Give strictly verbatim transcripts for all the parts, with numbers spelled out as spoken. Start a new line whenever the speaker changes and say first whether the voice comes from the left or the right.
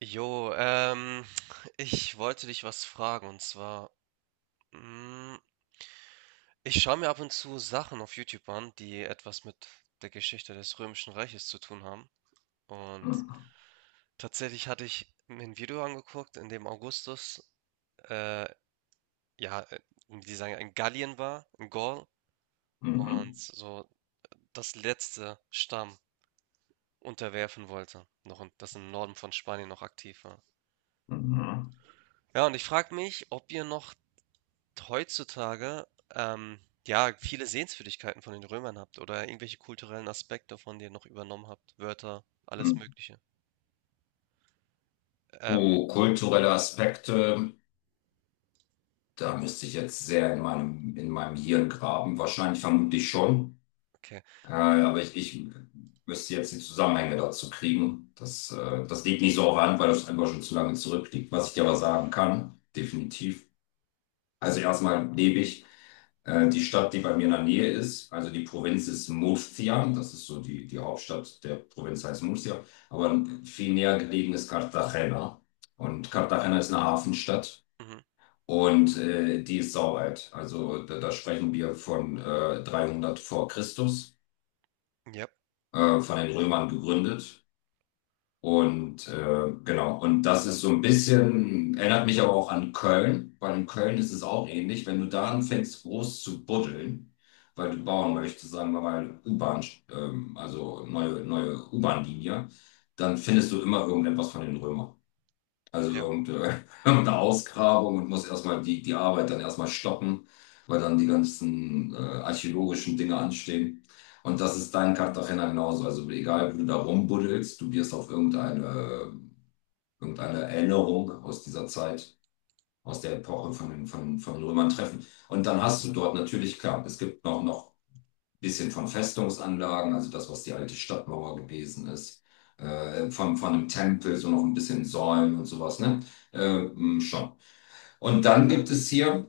right: Jo, ähm, ich wollte dich was fragen, und zwar, mm, ich schaue mir ab und zu Sachen auf YouTube an, die etwas mit der Geschichte des Römischen Reiches zu tun haben. Und
left: Mhm,
right: tatsächlich hatte ich mir ein Video angeguckt, in dem Augustus, äh, ja, äh, die sagen, in Gallien war, in Gaul, und
left: mhm,
right: so das letzte Stamm unterwerfen wollte, noch in, das im Norden von Spanien noch aktiv war.
left: mhm,
right: Ja, und ich frage mich, ob ihr noch heutzutage, ähm, ja, viele Sehenswürdigkeiten von den Römern habt oder irgendwelche kulturellen Aspekte von denen noch übernommen habt, Wörter, alles
left: mhm.
right: Mögliche. Ähm,
left: Oh, kulturelle Aspekte, da müsste ich jetzt sehr in meinem, in meinem Hirn graben. Wahrscheinlich vermutlich schon.
right: okay.
left: Äh, aber ich, ich müsste jetzt die Zusammenhänge dazu kriegen. Das, äh, das liegt nicht so auf der Hand, weil das einfach schon zu lange zurückliegt. Was ich dir aber sagen kann, definitiv. Also erstmal lebe ich äh, die Stadt, die bei mir in der Nähe ist. Also die Provinz ist Murcia. Das ist so die, die Hauptstadt der Provinz heißt Murcia. Aber viel näher gelegen ist Cartagena. Und Cartagena ist eine Hafenstadt.
right: Mhm.
left: Und äh, die ist saualt. Also da, da sprechen wir von äh, dreihundert vor Christus,
right: Ja,
left: äh, von den Römern gegründet. Und äh, genau, und das ist so ein bisschen, erinnert mich aber auch an Köln, weil in Köln ist es auch ähnlich, wenn du da anfängst, groß zu buddeln, weil du bauen möchtest, sagen wir mal, U-Bahn, ähm, also neue, neue U-Bahn-Linie, dann findest du immer irgendetwas von den Römern. Also
right: ja.
left: irgendeine irgendeine Ausgrabung und muss erstmal die, die Arbeit dann erstmal stoppen, weil dann die ganzen äh, archäologischen Dinge anstehen. Und das ist dein Cartagena genauso. Also egal, wo du da rumbuddelst, du wirst auf irgendeine, irgendeine Erinnerung aus dieser Zeit, aus der Epoche von den, von, von den Römern treffen. Und dann hast du dort natürlich, klar, es gibt noch, noch bisschen von Festungsanlagen, also das, was die alte Stadtmauer gewesen ist, äh, von, von einem Tempel, so noch ein bisschen Säulen und sowas, ne? Äh, mm, schon. Und dann gibt es hier,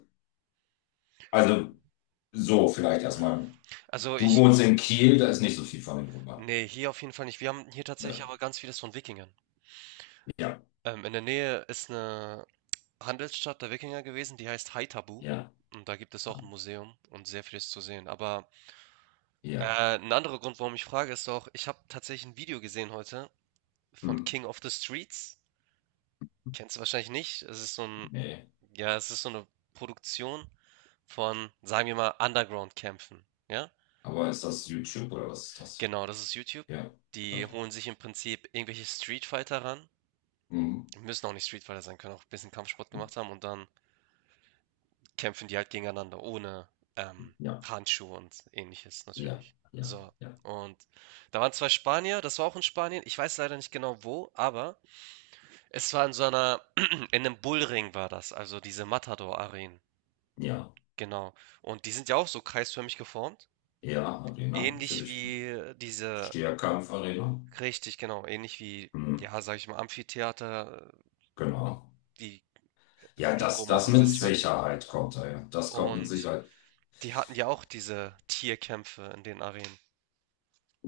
left: also so vielleicht erstmal,
right: Also
left: du
right: ich,
left: wohnst in Kiel, da ist nicht so viel von den Römern.
right: nee, hier auf jeden Fall nicht. Wir haben hier tatsächlich
left: Ne?
right: aber ganz vieles von Wikingern.
left: Ja,
right: Ähm, in der Nähe ist eine Handelsstadt der Wikinger gewesen, die heißt Haithabu.
left: ja,
right: Und da gibt es auch ein Museum und sehr vieles zu sehen. Aber
left: ja.
right: äh, ein anderer Grund, warum ich frage, ist auch, ich habe tatsächlich ein Video gesehen heute von
left: Hm,
right: King of the Streets. Kennst du wahrscheinlich nicht. Es ist so ein,
left: nee.
right: ja, es ist so eine Produktion von, sagen wir mal, Underground-Kämpfen. Ja?
left: Aber ist das YouTube oder was ist das?
right: Genau, das ist YouTube.
left: Ja,
right: Die
left: okay.
right: holen sich im Prinzip irgendwelche Street Fighter ran.
left: Mhm.
right: Müssen auch nicht Street Fighter sein, können auch ein bisschen Kampfsport gemacht haben, und dann kämpfen die halt gegeneinander ohne ähm,
left: Ja,
right: Handschuhe und Ähnliches
left: ja,
right: natürlich.
left: ja,
right: So.
left: ja,
right: Und da waren zwei Spanier, das war auch in Spanien. Ich weiß leider nicht genau wo, aber es war in so einer, in einem Bullring war das, also diese Matador-Arenen.
left: ja,
right: Genau. Und die sind ja auch so kreisförmig geformt.
left: ja, Arena,
right: Ähnlich
left: natürlich.
right: wie äh, diese,
left: Stierkampf-Arena.
right: richtig, genau, ähnlich wie,
left: Mhm.
right: ja, sag ich mal, Amphitheater,
left: Genau.
right: die
left: Ja,
right: in
left: das,
right: Rom auch
left: das mit
right: ansässig waren.
left: Sicherheit kommt da, ja. Das kommt mit
right: Und
left: Sicherheit.
right: die hatten ja auch diese Tierkämpfe in den Arenen.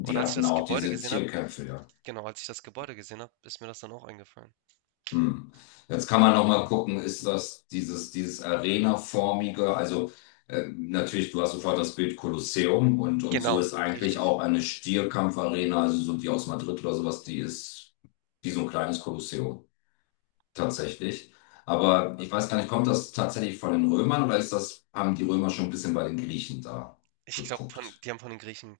right: Und als ich
left: hatten
right: das
left: auch
right: Gebäude
left: diese
right: gesehen habe,
left: Tierkämpfe, ja.
right: genau, als ich das Gebäude gesehen habe, ist mir das dann auch eingefallen.
left: Hm. Jetzt kann man noch mal gucken, ist das dieses, dieses Arena-formige, also äh, natürlich, du hast sofort das Bild Kolosseum und, und so
right: Genau,
left: ist eigentlich
right: richtig.
left: auch eine Stierkampfarena, also so die aus Madrid oder sowas, die ist wie so ein kleines Kolosseum, tatsächlich. Aber ich weiß gar nicht, kommt das tatsächlich von den Römern oder ist das, haben die Römer schon ein bisschen bei den Griechen da
right: Ich glaube, von,
left: geguckt?
right: die haben von den Griechen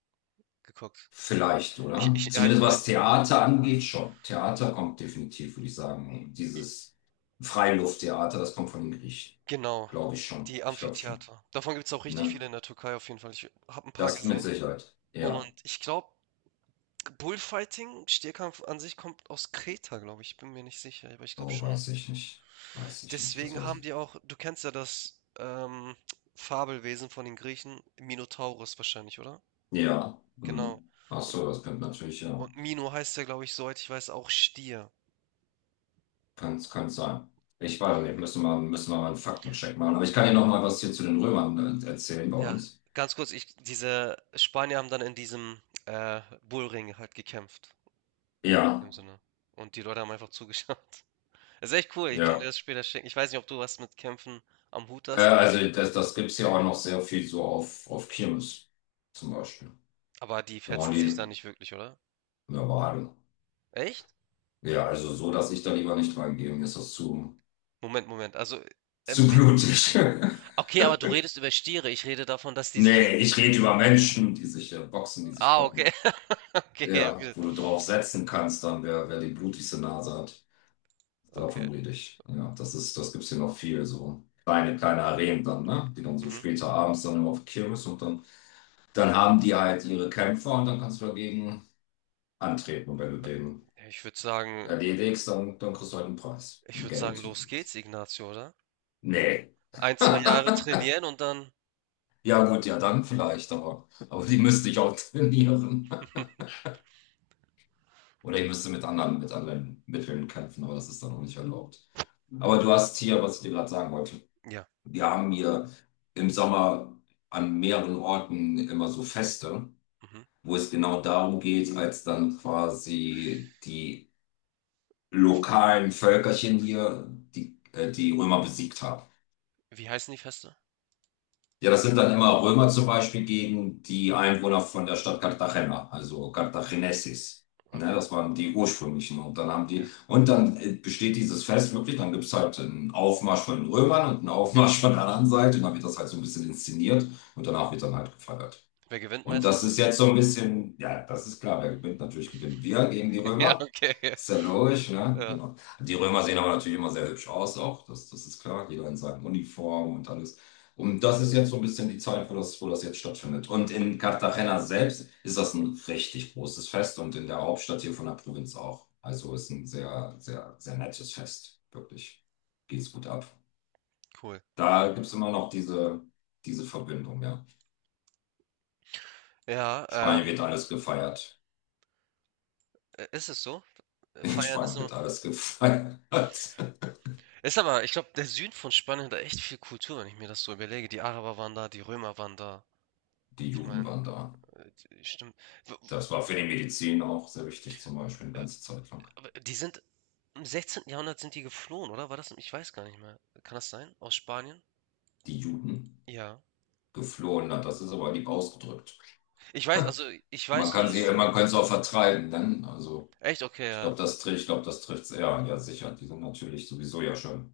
right: geguckt.
left: Vielleicht,
right: Ich,
left: oder?
right: ich, ja, ich
left: Zumindest
right: meine,
left: was Theater angeht, schon. Theater kommt definitiv, würde ich sagen. Dieses Freilufttheater, das kommt von den Griechen.
right: genau,
left: Glaube ich schon.
right: die
left: Ich glaube schon.
right: Amphitheater. Davon gibt es auch richtig
left: Ne?
right: viele in der Türkei auf jeden Fall. Ich habe ein paar
left: Das mit
right: gesehen.
left: Sicherheit.
right: Und
left: Ja.
right: ich glaube, Bullfighting, Stierkampf an sich kommt aus Kreta, glaube ich. Ich bin mir nicht sicher, aber ich glaube
left: Oh,
right: schon.
left: weiß ich nicht. Weiß ich nicht. Das
right: Deswegen
left: weiß
right: haben
left: ich.
right: die auch, du kennst ja das ähm, Fabelwesen von den Griechen, Minotauros wahrscheinlich, oder?
left: Ja. Hm.
right: Genau.
left: Ach
right: Und,
left: so, das könnte natürlich, ja.
right: und Mino heißt ja, glaube ich, soweit ich weiß, auch Stier.
left: Kann, kann sein. Ich weiß nicht. Müssen wir, müssen wir mal einen Faktencheck machen. Aber ich kann dir noch mal was hier zu den Römern äh, erzählen bei
right: Ja,
left: uns.
right: ganz kurz, ich, diese Spanier haben dann in diesem äh, Bullring halt gekämpft,
left: Ja.
right: im Sinne. Und die Leute haben einfach zugeschaut. Das ist echt cool, ich kann dir
left: Ja.
right: das später schicken. Ich weiß nicht, ob du was mit Kämpfen am Hut
left: Äh,
right: hast, aber.
left: also das, das gibt es ja auch noch sehr viel so auf, auf Kirmes zum Beispiel.
right: Aber die
left: Da waren
right: fetzen sich
left: die
right: da nicht wirklich, oder?
left: Normale.
right: Echt?
left: Ja, also so, dass ich da lieber nicht reingehe, mir ist das zu,
right: Moment, Moment. Also, äh,
left: zu
right: mit,
left: blutig.
right: okay, aber du redest über Stiere. Ich rede davon, dass die sich halt.
left: Nee, ich rede über Menschen, die sich äh, boxen, die sich
right: Ah, okay,
left: kloppen.
right: okay, ja,
left: Ja,
right: gut.
left: wo du drauf setzen kannst, dann wer, wer die blutigste Nase hat.
right: Okay.
left: Davon rede ich. Ja, das ist, das gibt's hier noch viel so. Kleine, kleine Arenen dann, ne? Die dann so
right: Mhm.
left: später abends dann immer auf die Kirmes und dann, dann haben die halt ihre Kämpfer und dann kannst du dagegen antreten, wenn du den
right: Ja, ich würde sagen,
left: Ja, die wenigsten dann, dann kriegst du halt einen interessanten Preis.
right: ich
left: Einen
right: würde
left: gelben
right: sagen, los
left: Zyklus.
right: geht's, Ignacio, oder?
left: Nee.
right: Ein, zwei Jahre trainieren und dann.
left: Ja, gut, ja, dann vielleicht, aber, aber die müsste ich auch trainieren. Oder ich müsste mit anderen, mit anderen Mitteln kämpfen, aber das ist dann auch nicht erlaubt. Aber du hast hier, was ich dir gerade sagen wollte.
right: Ja.
left: Wir haben hier im Sommer an mehreren Orten immer so Feste,
right: Mhm.
left: wo es genau darum geht, als dann quasi die
right: W-
left: lokalen Völkerchen hier, die, äh, die Römer besiegt haben.
right: Wie heißen die Feste?
left: Ja, das sind dann immer Römer zum Beispiel gegen die Einwohner von der Stadt Cartagena, also Cartagenesis. Ne,
right: Okay,
left: das waren die ursprünglichen. Und dann haben die,
right: ja.
left: und dann äh, besteht dieses Fest wirklich, dann gibt es halt einen Aufmarsch von den Römern und einen Aufmarsch von der anderen Seite. Und dann wird das halt so ein bisschen inszeniert und danach wird dann halt gefeiert.
right: Wer gewinnt
left: Und das
right: meistens?
left: ist jetzt so ein bisschen, ja, das ist klar, wer gewinnt, natürlich gewinnen wir gegen die
right: Ja,
left: Römer.
right: okay. Ja,
left: Ist ja logisch, ne?
right: ja,
left: Genau. Die Römer sehen aber natürlich immer sehr hübsch aus auch, das, das ist klar, jeder in seiner Uniform und alles. Und das ist jetzt so ein bisschen die Zeit, wo das, wo das jetzt stattfindet. Und in Cartagena selbst ist das ein richtig großes Fest und in der Hauptstadt hier von der Provinz auch. Also ist ein sehr, sehr, sehr nettes Fest, wirklich. Geht's gut ab.
right: cool.
left: Da gibt's immer noch diese, diese Verbindung, ja.
right: Ja,
left: Spanien
right: ähm,
left: wird alles gefeiert.
right: äh, ist es so?
left: In
right: Feiern ist
left: Spanien
right: immer.
left: wird alles gefeiert. Hat.
right: Ist aber, ich glaube, der Süden von Spanien hat da echt viel Kultur, wenn ich mir das so überlege. Die Araber waren da, die Römer waren da.
left: Die
right: Ich
left: Juden
right: meine,
left: waren da.
right: stimmt. W-
left: Das war für die Medizin auch sehr wichtig, zum Beispiel eine
right: w- äh,
left: ganze Zeit lang.
right: aber die sind im sechzehnten. Jahrhundert sind die geflohen, oder? War das? Ich weiß gar nicht mehr. Kann das sein? Aus Spanien?
left: Die Juden
right: Ja.
left: geflohen, hat, das ist aber lieb ausgedrückt.
right: Ich weiß, also ich
left: Man
right: weiß nur,
left: kann sie,
right: dass die.
left: man kann sie auch vertreiben, dann. Also,
right: Echt? Okay,
left: ich glaube,
right: ja.
left: das trifft, ich glaube, das trifft es eher. Ja, sicher. Die sind natürlich sowieso ja schon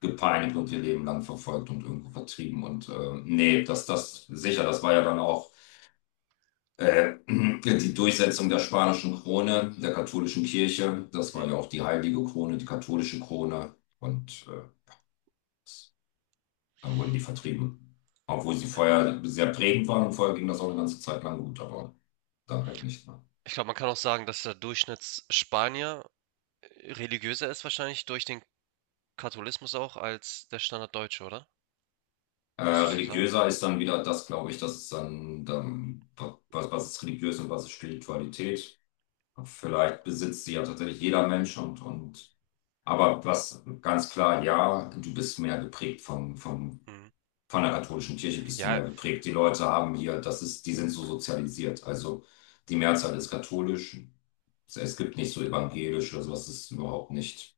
left: gepeinigt und ihr Leben lang verfolgt und irgendwo vertrieben. Und äh, nee, das, das, sicher, das war ja dann auch äh, die Durchsetzung der spanischen Krone, der katholischen Kirche. Das war
right: Mhm.
left: ja auch die heilige Krone, die katholische Krone. Und äh, dann wurden die vertrieben. Obwohl sie vorher sehr prägend waren und vorher ging das auch eine ganze Zeit lang gut, aber dann halt nicht mehr.
right: Ich glaube, man kann auch sagen, dass der Durchschnittsspanier äh, religiöser ist wahrscheinlich durch den Katholismus auch als der Standarddeutsche, oder?
left: Äh,
right: Würdest du so sagen?
left: religiöser ist dann wieder das, glaube ich, das ist dann, dann was, was ist religiös und was ist Spiritualität. Vielleicht besitzt sie ja tatsächlich jeder Mensch und, und aber was ganz klar, ja, du bist mehr geprägt vom, vom
right: Mhm.
left: von der katholischen Kirche bist du
right: Ja,
left: mehr geprägt. Die Leute haben hier, das ist, die sind so sozialisiert. Also die Mehrzahl ist katholisch. Es es gibt nicht so evangelisch oder sowas, das ist überhaupt nicht.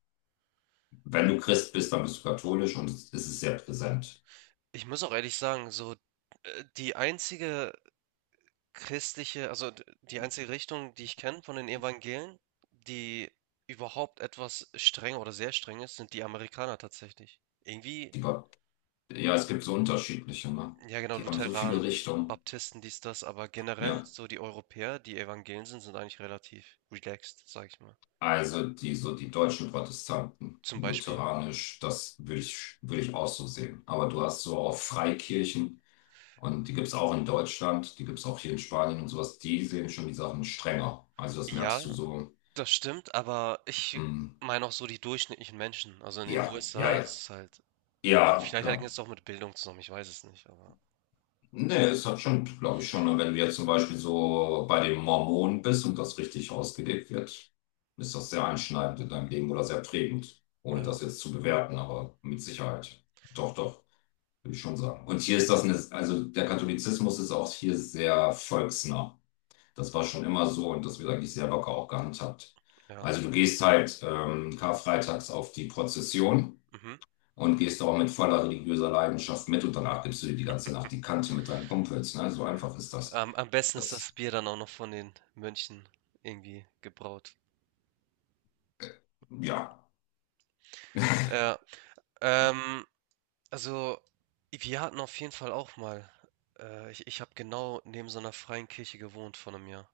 left: Wenn du Christ bist, dann bist du katholisch und es es ist sehr präsent.
right: ich muss auch ehrlich sagen, so, äh, die einzige christliche, also, d die einzige Richtung, die ich kenne von den Evangelien, die überhaupt etwas strenger oder sehr streng ist, sind die Amerikaner tatsächlich. Irgendwie
left: Die, Ba- ja, es gibt so unterschiedliche, ne?
right: ja genau,
left: Die haben so viele
right: Lutheranen,
left: Richtungen.
right: Baptisten, dies, das, aber generell
left: Ja,
right: so die Europäer, die Evangelien sind, sind eigentlich relativ relaxed, sage ich mal.
left: also die, so die deutschen Protestanten,
right: Zum Beispiel.
left: lutheranisch, das würde ich, würde ich auch so sehen. Aber du hast so auch Freikirchen. Und die gibt es auch in Deutschland, die gibt es auch hier in Spanien und sowas. Die sehen schon die Sachen strenger. Also das merkst
right: Ja,
left: du so.
right: das stimmt, aber ich
left: mm,
right: meine auch so die durchschnittlichen Menschen. Also, in den
left: ja, ja,
right: U S A
left: ja.
right: ist es halt
left: Ja,
right: vielleicht hängt
left: klar.
right: es auch mit Bildung zusammen, ich weiß es nicht, aber
left: Nee, es hat schon, glaube ich, schon. Und wenn du jetzt zum Beispiel so bei den Mormonen bist und das richtig ausgelebt wird, ist das sehr einschneidend in deinem Leben oder sehr prägend. Ohne
right: ja,
left: das jetzt zu bewerten, aber mit Sicherheit. Doch, doch, würde ich schon sagen. Und hier ist das eine, also der Katholizismus ist auch hier sehr volksnah. Das war schon immer so und das wird eigentlich sehr locker auch gehandhabt.
right: ja.
left: Also du gehst halt ähm, karfreitags auf die Prozession
right: Mhm.
left: und gehst da auch mit voller religiöser Leidenschaft mit und danach gibst du dir die ganze Nacht die Kante mit deinen Kumpels. Ne? So einfach ist das.
right: Am am besten ist das
left: Das,
right: Bier dann auch noch von den Mönchen irgendwie gebraut.
left: ja.
right: Ja, ähm, also wir hatten auf jeden Fall auch mal, äh, ich, ich habe genau neben so einer freien Kirche gewohnt vor einem Jahr.